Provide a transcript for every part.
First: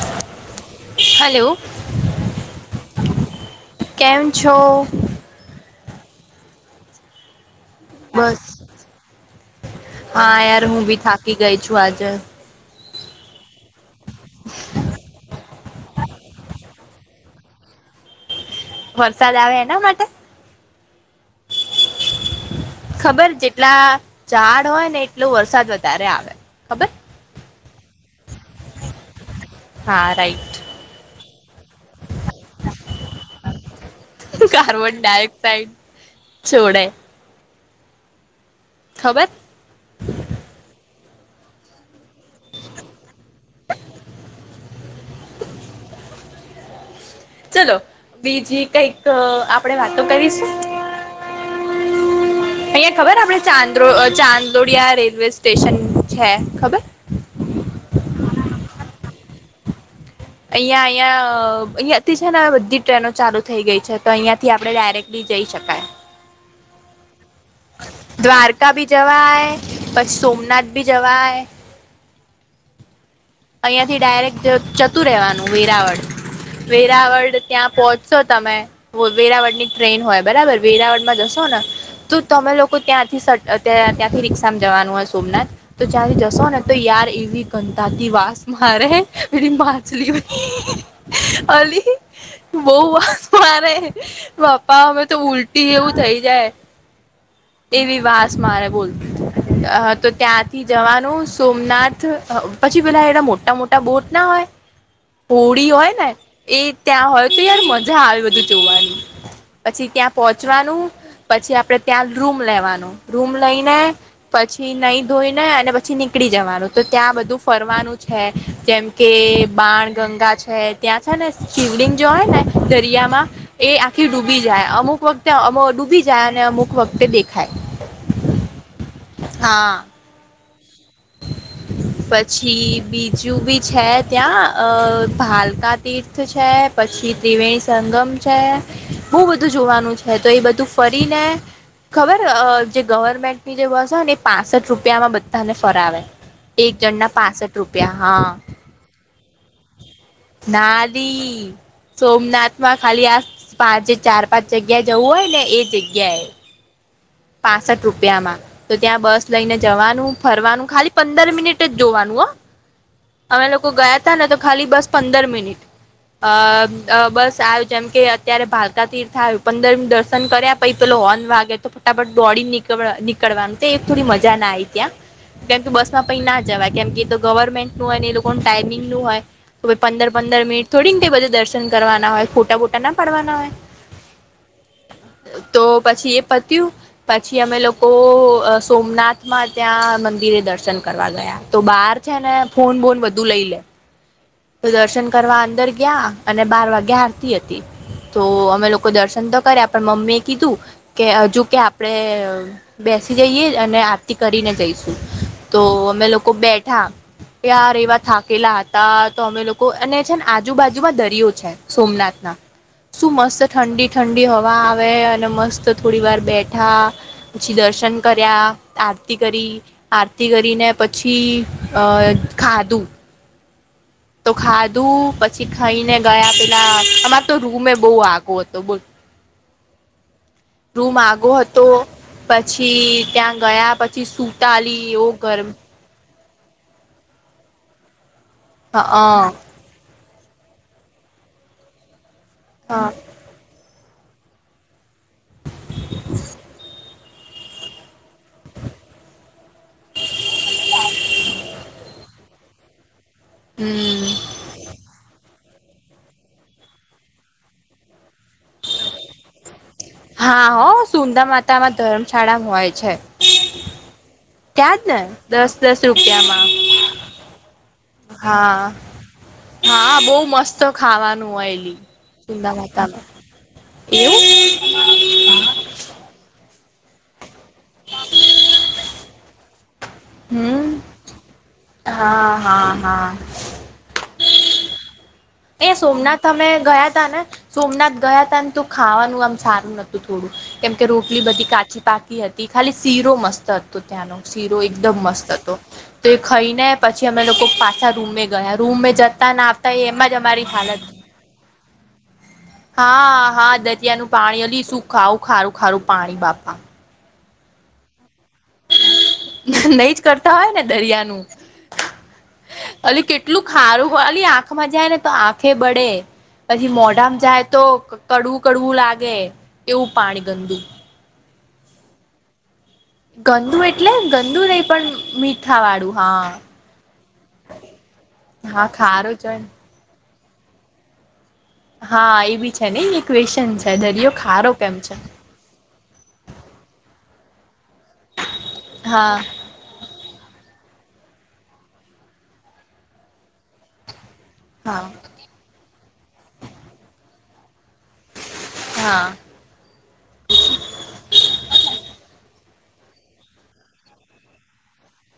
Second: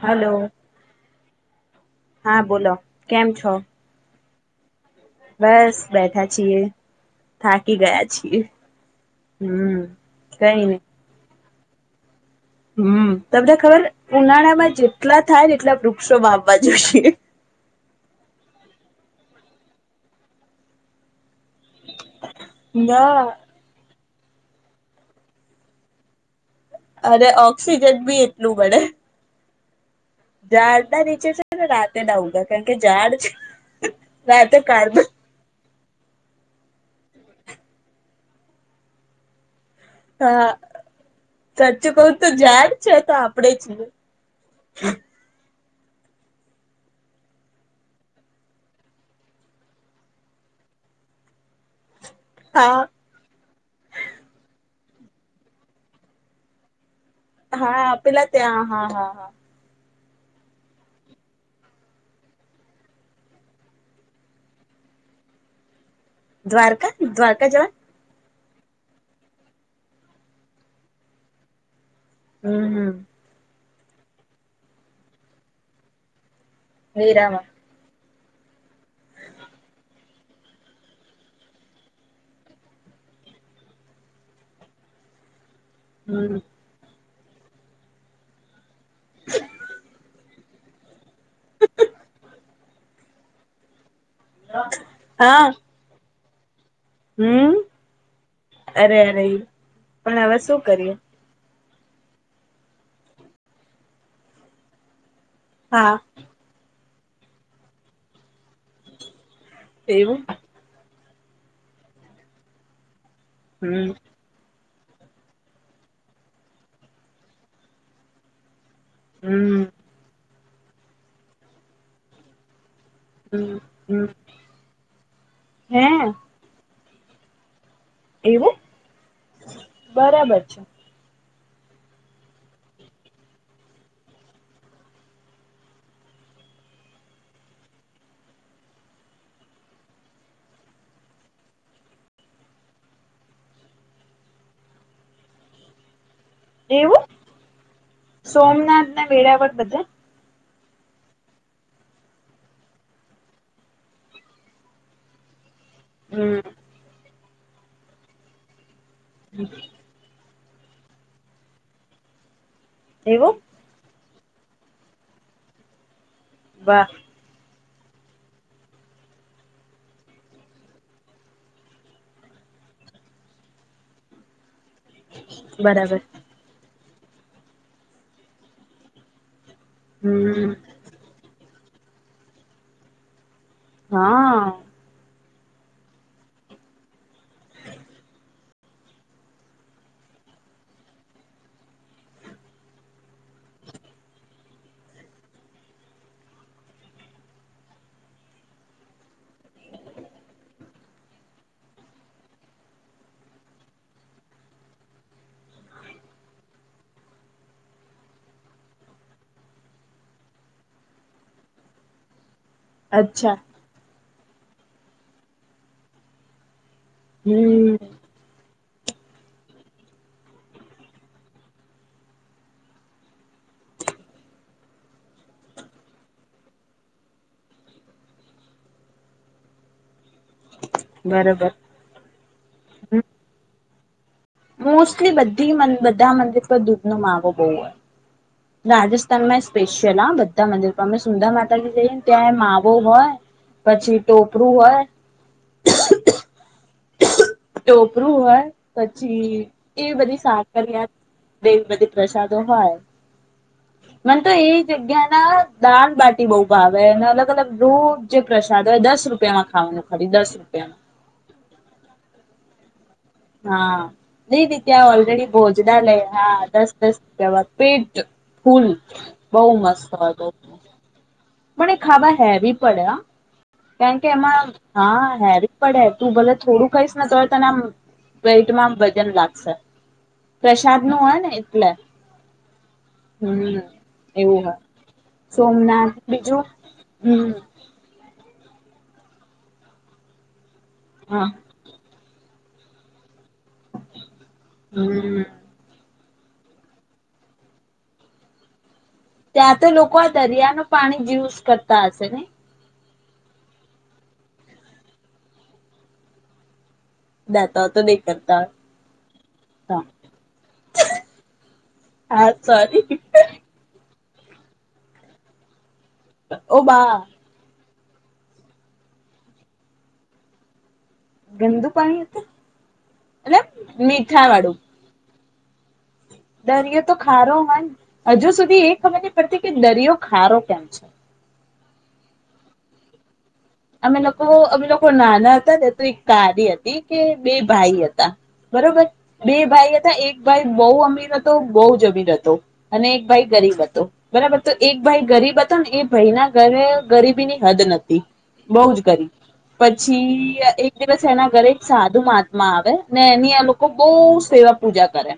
Hello hello હા બોલો કેમ છો છ બસ બેઠા છીએ થાકી ગયા છી બસ હમ હા કઈ યાર નહી હું બી થાકી ગઈ છું આજે તમને ખબર ઉનાળામાં જેટલા થાય એટલા વૃક્ષો માપવા જોઈ છે વરસાદ આવે એના માટે ના ખબર જેટલા ઝાડ હોય ને એટલો વરસાદ વધારે આવે ખબર અરે ઓક્સિજન બી એટલું મળડે હા રાઈટ ાર ના નીચે છે રાતે ડઉું કારણ કે ઝાડ રા તો કાઢ ચોડે થબત હા સાચચું ક તો જાયર છે તો આપડે છે ચલો બીજી કઈક આપણે વાતો કરીશું અહિયાં હા ખબર આપડે ચાંદ ચાંદોડિયા રેલવે સ્ટેશન છે ખબર હા પેલા ત્યાં હા હા અહિયાં અહિયાં અહિયાયાથી છે ને બધી ટ્રેનો ચાલુ થઈ ગઈ છે તો અહિયાયા થી આપણે ડાયરેક્ટલી જઈ શકાય દ્વારકા દ્વારકા જવાન દ્વારકા ભી જવાય પછ સોમનાથ બી જવાય હમ્મ-હમ્મ અહિયાં થી ડાયરેક્ટ જતું રેવાનું વેરાવળ.. વેરાવળ હીરામાં ત્યાં પહચ.. તો તમે વેરાવળ ની ટ્રેન હોય બરાબર વેરાવળમાં જશો ને તો તમે લોકો ત્યાંથી સ ત ત્યાંથી રિક્ષામાં જવાનું હોય સોમનાથ.. તો ચારે હમ જશો ને તો યાર ગતાથી વાત.. સ્સ્મા હારે એડી માછલીઓની અલી બહુ વાસ મારે.. બાપા અમે તો હા ઉલટી એવું થઈ જાય હમ એવી વાસ મારે અરે અરે બોલતી તો પણ હવે શું ત્યાંથી કરીએ જવાનું સો નાથ પછી પેલા એ.. એ મોટા મોટા બહુત ના હોય પૂળી હોય હા ને એ ત્યાં હોય તો યાર મજા આવે બધું જોવાની પછી ત્યાં એવું પહોંચવાનું પછી આપડણે ત્યાં રૂમ લેવાનું રૂમ લઈને હમ પછી થી નહી ધોઈ ને અને પછી નીકળી જવાનું તો ત્યાં બધું ફરવાનું છે કેમ કે હમ બાણ ગંગા છે. હ ત્યાં છે ને શિવલિંગ જો હોય ને સિયામાં હમ એ હમ આખી ડૂબી જાય અમુક વખતે હે ડૂબી જાય અને અમુક વખતે.. તે દેખાય.. એવું હા બરાબર છે. પછી બીજું બી છે ત્યાં અ ભાલકા તીર્થ છે પછી ત્રિવેણી સંગમ છે બહુ બધું જોવાનું છે તો એ બધું ફરીને ખબર જે ગવર્મેન્ટની જે બસ હોય ને એ પાસઠ રૂપિયામાં બધાને.. ફરાવે.. એક એવું જણના પાસઠ રૂપિયા હા સોમનાથ ના વેળાવળ બધા નાની સોમનાથમાં ખાલી આ પાંચે ચાર પાંચ જગ્યા જવું હોય ને એ.. જગ્યાય હમ પાસઠ રૂપિયા માં તો ત્યાં બસ લઈને જવાનું ફરવાનું ખાલી પંદર મિનિટ જ જોવાનું હો એવું અમે લોકો ગયા. તો ખાલી બસ પંદર મિનિટ વાહ અ બસ આલ જેમ કે અત્યારે ભારકા તીર્થ આવું પંદર દર્શન કર્યા પછી પે હોર્ન વાગે તો દોડી નીકળ નીકળવાનું તો એક થોડી મજા ના આવી ત્યાં કેમ કે બસ બરાબર માં પ ના જવા કેમ કે ગવર્મેન્ટ નું હોય એ લોકો ન ટાઈમિંગ નું હોય તો પંદ પંદર હમ મિટ થોડીકને બધ દશે કરવાના હોય ખોટા બોટા ના પાડવાના હોય હા તો પછી એ પી પછી અમે લોકો સોમનાથમાં ત્યાં મંદિરે દર્શન કરવા ગયા તો બહાર છે ને ફોન બોન બધું લઈ લે તો દર્શન કરવા અંદર ગયા અને બાર વાગ્યા હારતી હતી તો અમે લોકો દર્શન તો કર્યા પણ મમ્મી એ કીધું કે જોકે આપડણે બેસી જઈએ અને આરતી કરીને જઈશું તો અમે લોકો બેઠા યાર એવા થાકેલા હતા તો અમે લોકો અને છે ને આજુબાજુમાં દરિયો છે સોમનાથ ના સુું અચ્છા મસ્ત ઠંડી ઠંડી હવા આવે અને મસ્ત થોડી વાર બેટ ઉઠા પછી હમ દર્શન કર્યા. આરતી કરી, આરતી કરીને પછી અ ખાધું. તો ખાધું પછી ખાઈને ગયા પેલા અમારતો રૂમેય બહુ આગો હતો બોલ. રૂમ આગો બરોબર હતો, પછી ત્યાં ગયા પછી સુતાલી એવો મોસ્ટલી ગરમ બી મન બધા મં એટલો દુધ નો માવો બહુ હોય. હ હ રાજસ્થાનમાં સ્પેશિયલ આ બધા તા મંદિર પણ અમે સુંધા માતાજી જઈએને ત્યાં માવો હોય પછી ટોપરું હોય [inaudible] ટોપરું હોય પછી એવી બધી સાકરિયા એવી બધી પ્રસાદો હોય. હમ મને તો એ જગ્યા ના દાળ બાટી બવ ભાવે અને અલગ અલગ રોજે પ્રસાદ હોય દસ રૂપિયામાં ખાવાનું. ખરી દસ હા હો રૂપિયામાં સુંદા માતામાં ધર્મશાળા હોય છે. હા. દીર જ ત્યાં ને ઓલરેડી દસ દસ ભોજનાલય હા રૂપિયામાં દસ દસ રૂપિયા બાદ પેટ ફૂલ હા બહુ મસ્ત હા બહુ હો મસ્ત ખાવાનું હોય પણ એ એલી ખાવા સુંદા હેવી પડે માતામાં કારણ કે એવું એમાં હા હેવી પડે તું ભલે થોડું ખઈશ ને તો તને આમ પેટમાં વજન લાગશે હમ પ્રસાદ નું હોય ને એટલે હા હા હા હમ એવું હોય એ સોમનાથ અમે ગયા તા ને હમ સોમનાથ ગયા ખાવાનું આમ સારું નહતું થોડું કેમ કે રોટલી હા બધી કાચી પાકી હતી તે ખાલી શીરો મસ્ત હત ત્યાંનો શીરો એકદમ હમ મસ્ત હતો તો એ ખાઈ ને પછી અમે લોકો પાછા રૂમે ગયા રૂમ જતા ના આવતા એમમાં જ દરિયા ન પાણી યુઝ કરતા હશે ને હા હા દરિયાનુંું પાણી અલી શું ખાવ ખારું ખારું પાણી બાપા દતા તો કરતા હોય નઈ જ કરતા હોય ને દરિયાનું હા સોરી અને કેટલું ખારું વાલી આંખમાં જાય ને તો આંખે બ એ ઓ પછી બા મોઢામાં જાય તો કડવું કડવું લાગે એવું પાણી ગંદુ. ગંદુ પાણી એ તો. ગંદુ એટલે ગંદુ નહી પણ મીઠ થા વાળું. હા દરિયો તો ખારો હોય હજુ સુધી હા એ ખબર ખારો નહી જ હોય પડતી કે ને દરિયો ખારો કેમ છે? હા એ બી છે ને એ ક્વેશ અમે લોકો અમે લોકો નાના હતા ને તો એક તારી હતી કે બે ભાઈ હતા બરોબર હા બે ભાઈ હતા એક ભાઈ બહુ અમીર હતો, બહુ જમીર હતો અને એક ભાઈ ગરીબ હતો બરાબર તો એક હા ભાઈ ગરીબ હતો ને એ ભાઈ ના ઘરે ગરીબી ની હદ નતી. બહું જ હા કરી પછી એક દિવસ એના ઘરે સાધુ મા માં આવે ને એની આ લોકો બહુ સેવા પૂજા કરે.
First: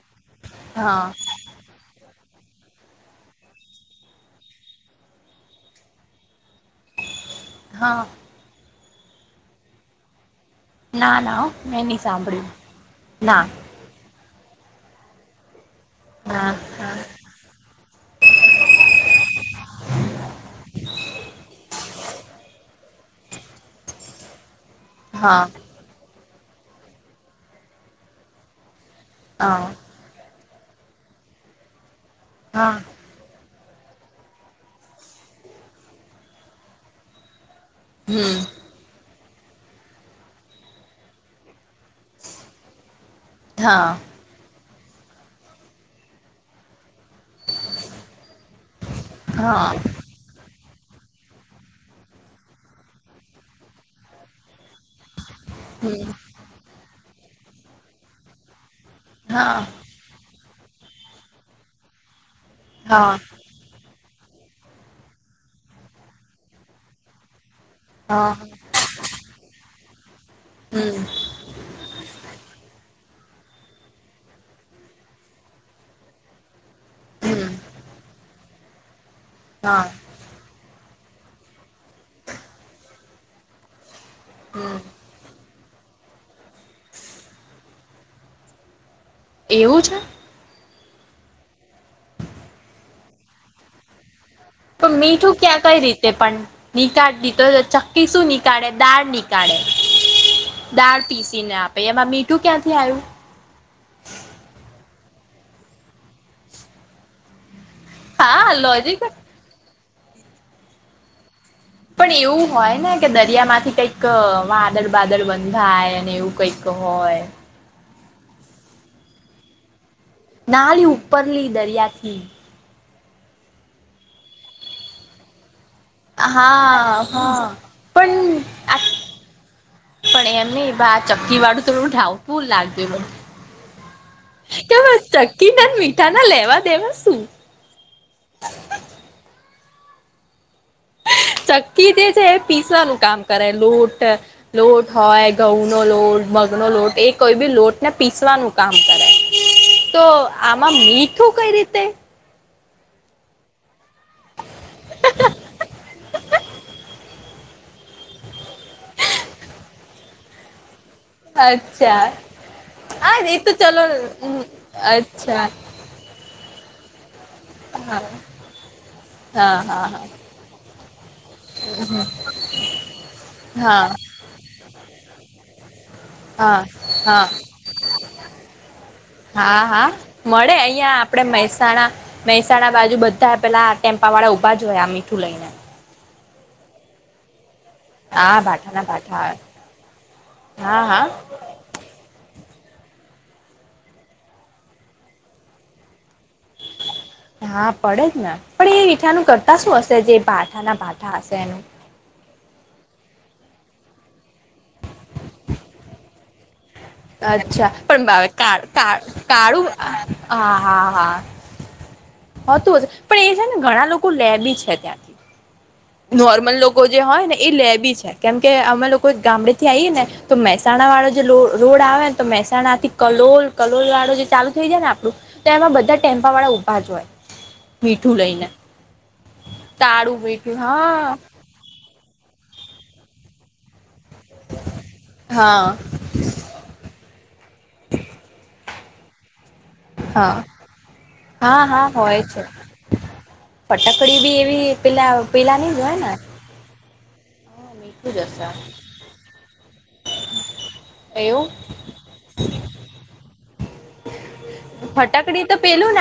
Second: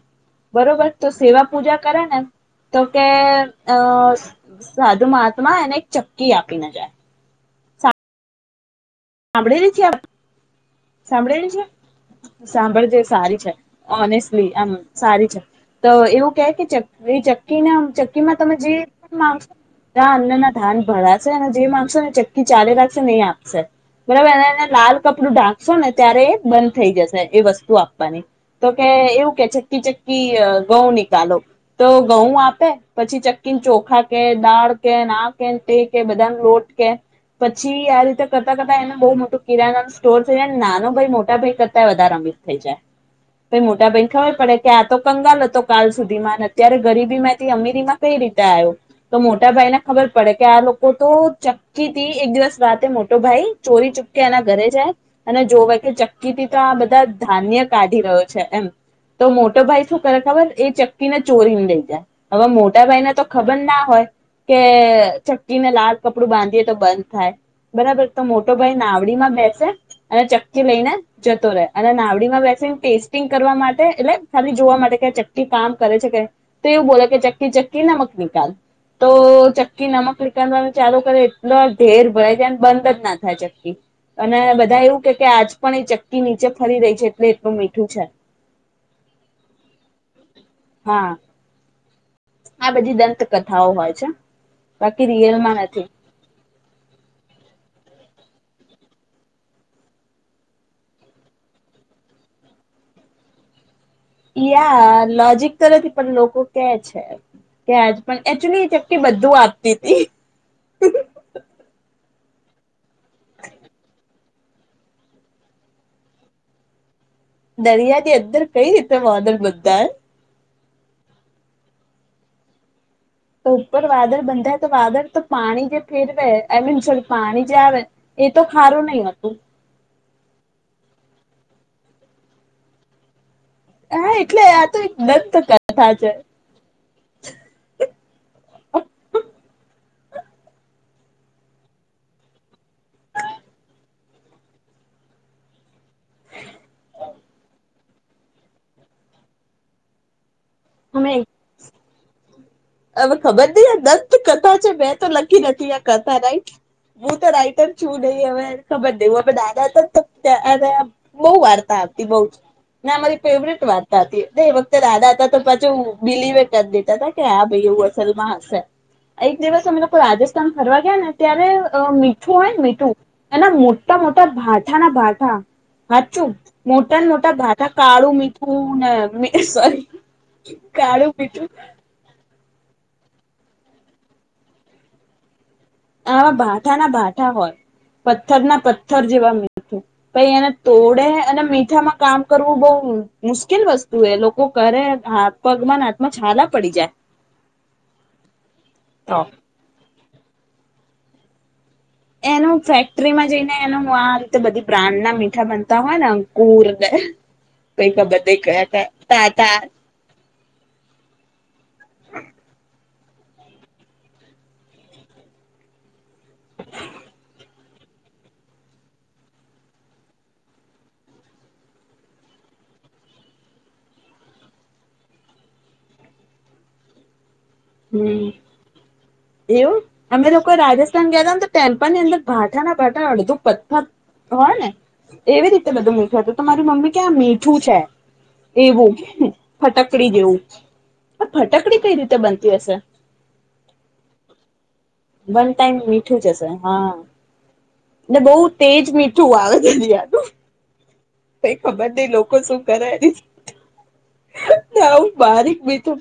બરોબર હા તો સેવા પૂજા કરે ને તો કે અ સાધુ મહાત્મા એને એક ચક્કી આપીને જાય. હા. હામભડેલી છે આ વાર્તા? ના ના હો સાંભળેલી છે, મેં નહી સાંભળ્યું સાંભળ જે સારી ના છે અને ભઈ આમ સારી છે. તો એવું કે હા કે ચક એ ચક્કીના ચક્કીમાં તમે જે માંગ રા અન્ન ના ધાન ભરાશે અને જે માંગશો ને ચક્કી ચાલી રાખશે ને એ આપશે. બરાબર ને. લાલ કપડું હા ઢાકશો ને ત્યારે બંધ થઈ જશે એ વસ્તુ આપવાની તો કે એવું કે હા ચક્કી ચક્કી અ ગઉં નિકાલો તો ઘઉં આપે હા પછી ચ કે ચોખા કે દાળ કે આ કે તે કે બદામ લોટ કે પછી આ રીતે હમ કરતા કરતા એને બહુ મોટું કિરાના સ્ટોર થઈ જાય ને નાનો ભાઈ મોટા ભાઈ કરતાય વધારે અમીર થઈ જાય. પ મોટા હા ભઈને ખબર પડે. આ તો કંગાલ હતો કાલ સુધીમાં ને અત્યારે ગરીબી માંથી અમીરીમાં કઈ રીતે આવ્યો તો મોટા હા ભાઈ ને ખબર પડે કે આ લોકો તો ચક્કીથી એક દિવસ રાતે મોટી તો ભાઈ ચોરી ચૂપકે એના ઘરે જાય. અને જોવે કે હમ ચક્કીથી તો આ બધા ધાન્ય કાઢી રહ્યો છે એમ. તો હા મોટો ભાઈ શું કરે ખબર. એ ચક્કીને ચોરીને લઈ જાય. હવે મોટા ભાઈને હા તો ખબર ના હોય. કે ચક્કીને લાલ કપડું બાંધીએ તો બંધ થાય. બરાબર તો હા મોટો ભાઈ નાવડી માં બેસે. અને ચક્કી લઈને હમ જતો રહે અને નાવડીમાં બેસી ટેસ્ટ ટીંગ કરવા માટે એટલે ખાલી જોવા માટે કે ચક્કી કામ કરે છે કે તો એવુ બોલો કે ચક્કી હમ ચક્કી નમક નિકાલ. તો હા ચક્કી નમક વિકના. ચાલુ કરે એટલો ઢેર ભરાય જાય. બંધ જ ના થાય ચકકી. અને બધા હમ એવું કે આજ. પણ એ ચક્કી નીચે ફરી રહી છે એટલે એટલું મીઠું છે. એવું છે હા. આ બધી દંતકથાઓ હોય છે. પણ બાકી મીઠું રિયલમાં ક્યાં કઈ નથી રીતે પણ નીકાળ દી તો ચક્કી શું ની. કાળે દાળ નીકળે દાળ પીસીને આપે એમાં મીઠું ક્યાંથી આવ્યું. યા લોજિક તો નથી પણ લોકો કે છે. ત્યાંજ પણ હા એચુલી લોજિક ચકકી બધું આપે. સ્. [inaudible] પણ એવું હોય ને. દરિયા માંથી કંઈક. વાદળ બાદળ બંધાય અને એવું કઈક હોય. દરિયા ની અંદર કઈ રીતના વાદલ બધા. નાળી ઉપરલી દરિયા થી. તો ઉપર વાદળ બનતાય તો વાદળ તો પાણી જે. ફેરવે આઈ મીન સોરી હા પાણી જે આવે એ તો ખારું નહી હતું પણ એમ ની ચક્કી વાળું. તોું ાઉટુ લાગ મને. હા એટલે આ [unintelligible] તો એક કેવા દંત ચક્કી ના કથા મીઠા છે ના લેવા દેવા શું. ચક્કી જે છે એ પીસવાનું કામ કરે લોટ હોય ઘઉં નો લોટ મગનોો લોટ એ કોઈ બી લોટને પીસવાનું કામ કરે તો. આમાં અમે મીઠું કઈ રીતે હવે ખબર નથી લખદસ કથા છે મેં તો લખી નથી આ કરતા રાઈટ હું તો રાઈટ ત છું નહી હવે ખબર ન હ દાદા હતા ત ત્યાર બઉ વાર્તા અચ્છા આપતી બઉ ને હા મારી એ તો ફેવરેટ ચલો વાર્તા હતી એ વખતે દાદા હતા તો અચ્છા પાછું બિલીવે કરી દેતા હતા કે હા લમાં હ એક હા દિવસ અમે હા લોકો રાજસ્થાન ફરવા ગયા ને ત્યારે મીઠું હોય ને મીઠું એના હા મોટા મોટા ભાઠાના ભથા- હાું હા મોટા ને હા મોટા ગાટા કાળું મીઠુંને હા સોરી હા મળે અહિયાં કાળું આપડે મીઠું મહેસાણા મહેસાણા બાજુ બધા પેલા ટેમ્પા વાળા ઉઊભા જ હોય આ મીઠું લઈને હવા ભાઠા ના ભાઠા હોય હા પથ્થર ના ભાઠા પથ્થર ભાઠા જેવા આવે. મીઠું પ એને હા તોડે હા અને મીઠામાં કામ કરવું બહ મુશ્કેલ વસ્તુ એ લોકો કરે હાથ પગમાં ના હા પડે જ ને પણ એ તો મીઠાનું કરતા શું હશે જે પાઠાના પાઠા હશે એનું. એનું ફેક્ટરીમાં જઈ ને એનું આ રીતે બધી પ્રાણ ના મીઠા બનતા હો હા નાં કુર અચ્છા પણ ભવે કા કયા કા તાતા કાળું હા હા હા. હતું જ પણ એ છે ને ઘણા લોકો લેબી છે ત્યાંથી નોર્મલ લોકો જે હોય ને એ લેબી છે કેમ કે અમે લોકો ગામડે થી આવીઈએ ને તો મહેસાણા વાળો જે રોડ આવે ને તો મહેસાણા થી કલોલ કલોલ વાળો જે ચાલુ થઈ જાય ને આપણું તો એમાં બધા ટેમ્પા વાળા ઊભા જ હોય. મીઠું હમ લઈને એવું તાળું અમે તો મીઠું કોઈ રાજસ્થાન હા ગયા હતા ત પલ ની અંદર ભાટાના ભાટા અડધો પત્થર હોય ને એવી રીતે હા બધું મીઠું હતું તો મારી મમ્મી ક્યાં મીઠું છે એવું હ. ફટકડી જેવું હા આ ફટકડી કઈ રીતે બન પટાકડી ભી એવી પેલા વન પેલા ની ટાઈમ જ હોય ને મીઠું જ હશે હા. હા, મીઠું ને જ બહુ હશે તેજ મીઠું આવે છેજી આનું એવું કઈ ખબર નઈ લોકો શું કરે આવું ફટકડી બારીક મીઠું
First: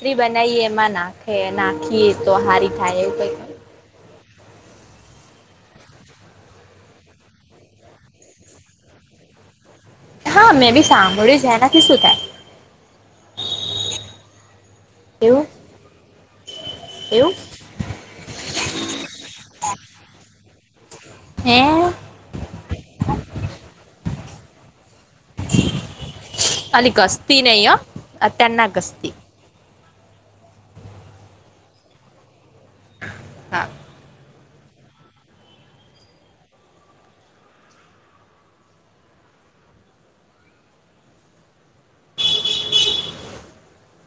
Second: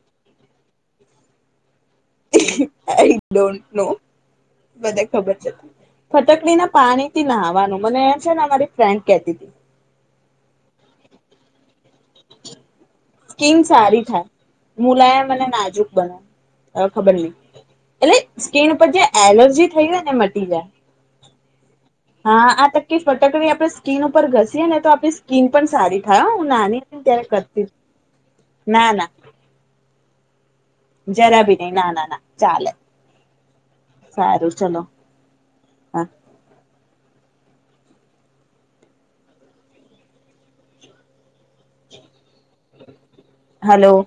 ત બનાવી એમાં નાખે ના ીએ તો હારી થાય એવું કઈક. બધુ ખબર છે ફટકડીના પાણીથી નાહાવાનું મને છે ને મારી ફ્રેન્ડ કેતી હતી. હા મેં બી સાંભળ્યું છે એનાથી શું થાય? સ્કીન સારી થાય, મુલાય એવું મને નાજુક બને, ખબર નહી, એવું એટલે સ્કીન પર જે એલર્જી થઈ હોય ને મટી જાય. હે હા આ તકનીક ફટકડી આપણી સ્કીન ઉપર ઘસીએ ને તો આપણી સ્કીન પણ સારી થાય હું નાની ત્યારે કરતી હતી. અત્યાર ના ગસ્તી. જરા બી નહી ના ના ના ચાલે. હા. હારુ ચલો, હા. [inaudible] હલો.